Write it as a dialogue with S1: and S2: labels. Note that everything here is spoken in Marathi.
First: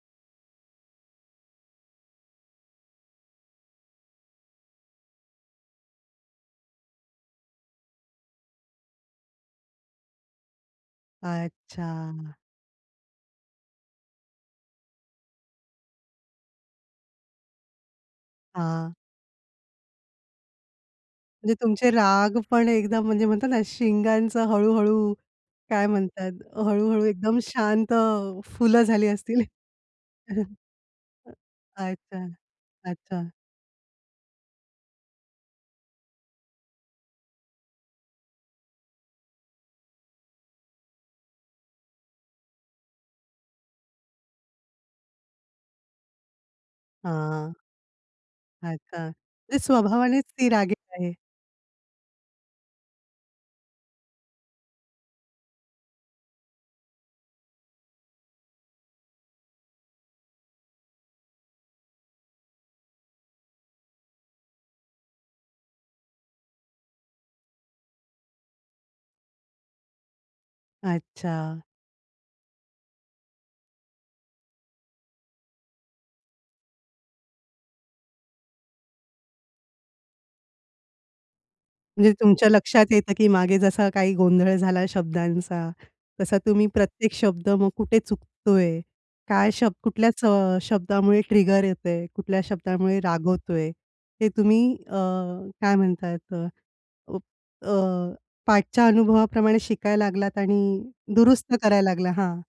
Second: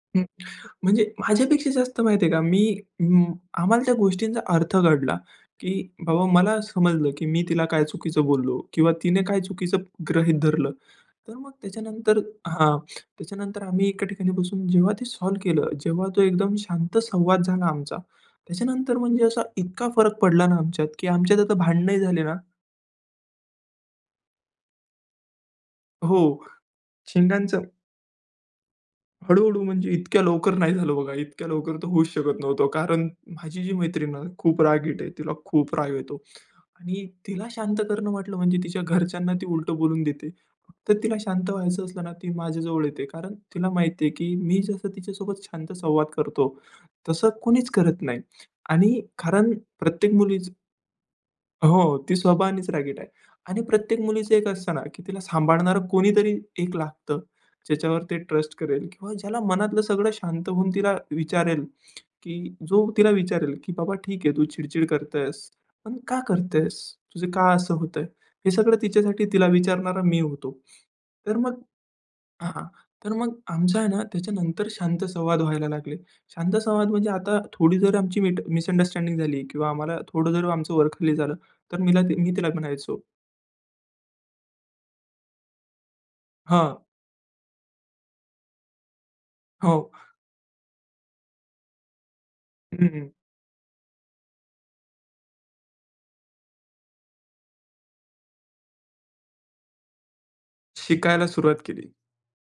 S1: हं. म्हणजे माझ्यापेक्षा जास्त माहिती आहे का? मी अं, आम्हाला त्या गोष्टींचा अर्थ कळला की बाबा मला समजलं, की मी तिला काय चुकीचं बोललो किंवा तिने काय चुकीचं गृहीत धरलं. तर मग त्याच्यानंतर
S2: अच्छा.
S1: हां त्याच्यानंतर आम्ही एका ठिकाणी बसून जेव्हा ते सॉल्व्ह केलं, जेव्हा तो एकदम शांत संवाद झाला आमचा,
S2: हां.
S1: त्याच्यानंतर म्हणजे असा इतका फरक पडला ना आमच्यात की आमच्यात
S2: म्हणजे
S1: आता
S2: तुमचे
S1: भांडणंही झाली ना
S2: राग पण एकदम, म्हणजे म्हणतात ना, शिंगांचा हळू-हळू, काय म्हणतात?
S1: हो.
S2: हळू-हळू एकदम
S1: शिंगांचं
S2: शांत फुलं झाली असतील
S1: हळू-हळू म्हणजे, इतक्या लवकर नाही झालं बघा. इतक्या लवकर तर होऊच
S2: अच्छा,
S1: शकत नव्हतं, कारण
S2: अच्छा.
S1: माझी जी मैत्रीण आहे ना, खूप रागीट आहे. तिला खूप राग येतो आणि तिला शांत करणं म्हटलं म्हणजे तिच्या घरच्यांना ती उलटं बोलून देते. फक्त तिला शांत व्हायचं असलं ना, ती माझ्याजवळ येते. कारण तिला माहिती आहे, की मी जसं तिच्यासोबत शांत संवाद करतो तसं
S2: हां.
S1: कोणीच करत नाही.
S2: अच्छा,
S1: आणि कारण
S2: म्हणजे
S1: प्रत्येक
S2: स्वभावानेच
S1: मुलीच
S2: ती रागीट आहे?
S1: हो, ती स्वभावानेच रागीट आहे. आणि प्रत्येक मुलीचं एक असतं ना, की तिला सांभाळणारं कोणीतरी एक लागतं, ज्याच्यावर ती ट्रस्ट करेल किंवा ज्याला मनातलं सगळं शांत होऊन तिला विचारेल, की जो तिला विचारेल, की बाबा "ठीक आहे, तू चिड-चिड करतेस, पण का करतेस? तुझं का असं होतंय?" हे सगळं तिच्यासाठी तिला विचारणारा मी होतो. तर
S2: अच्छा.
S1: मग हां. तर मग आमच आहे ना त्याच्यानंतर शांत संवाद व्हायला लागले. शांत संवाद म्हणजे आता थोडी जर आमची मिस मिसअंडरस्टँडिंग झाली किंवा आम्हाला थोडं जर आमचं वर-खाली झालं, तर मिला
S2: म्हणजे
S1: ती मी तिला
S2: तुमच्या लक्षात
S1: म्हणायचो
S2: येतं की मागे जसा काही गोंधळ झाला शब्दांचा, तसा तुम्ही
S1: हां.
S2: प्रत्येक शब्द मग कुठे चुकतोय? काय शब्द
S1: हो.
S2: कुठल्याच अ, शब्दामुळे ट्रिगर येत आहे? कुठल्या
S1: हं,
S2: शब्दामुळे
S1: हं.
S2: राग होतोय? हे तुम्ही अ, काय म्हणताय अ, अ, पाठच्या अनुभवाप्रमाणे शिकायला लागलात आणि
S1: शिकायला
S2: दुरुस्त
S1: सुरुवात
S2: करायला
S1: केली.
S2: लागला हां.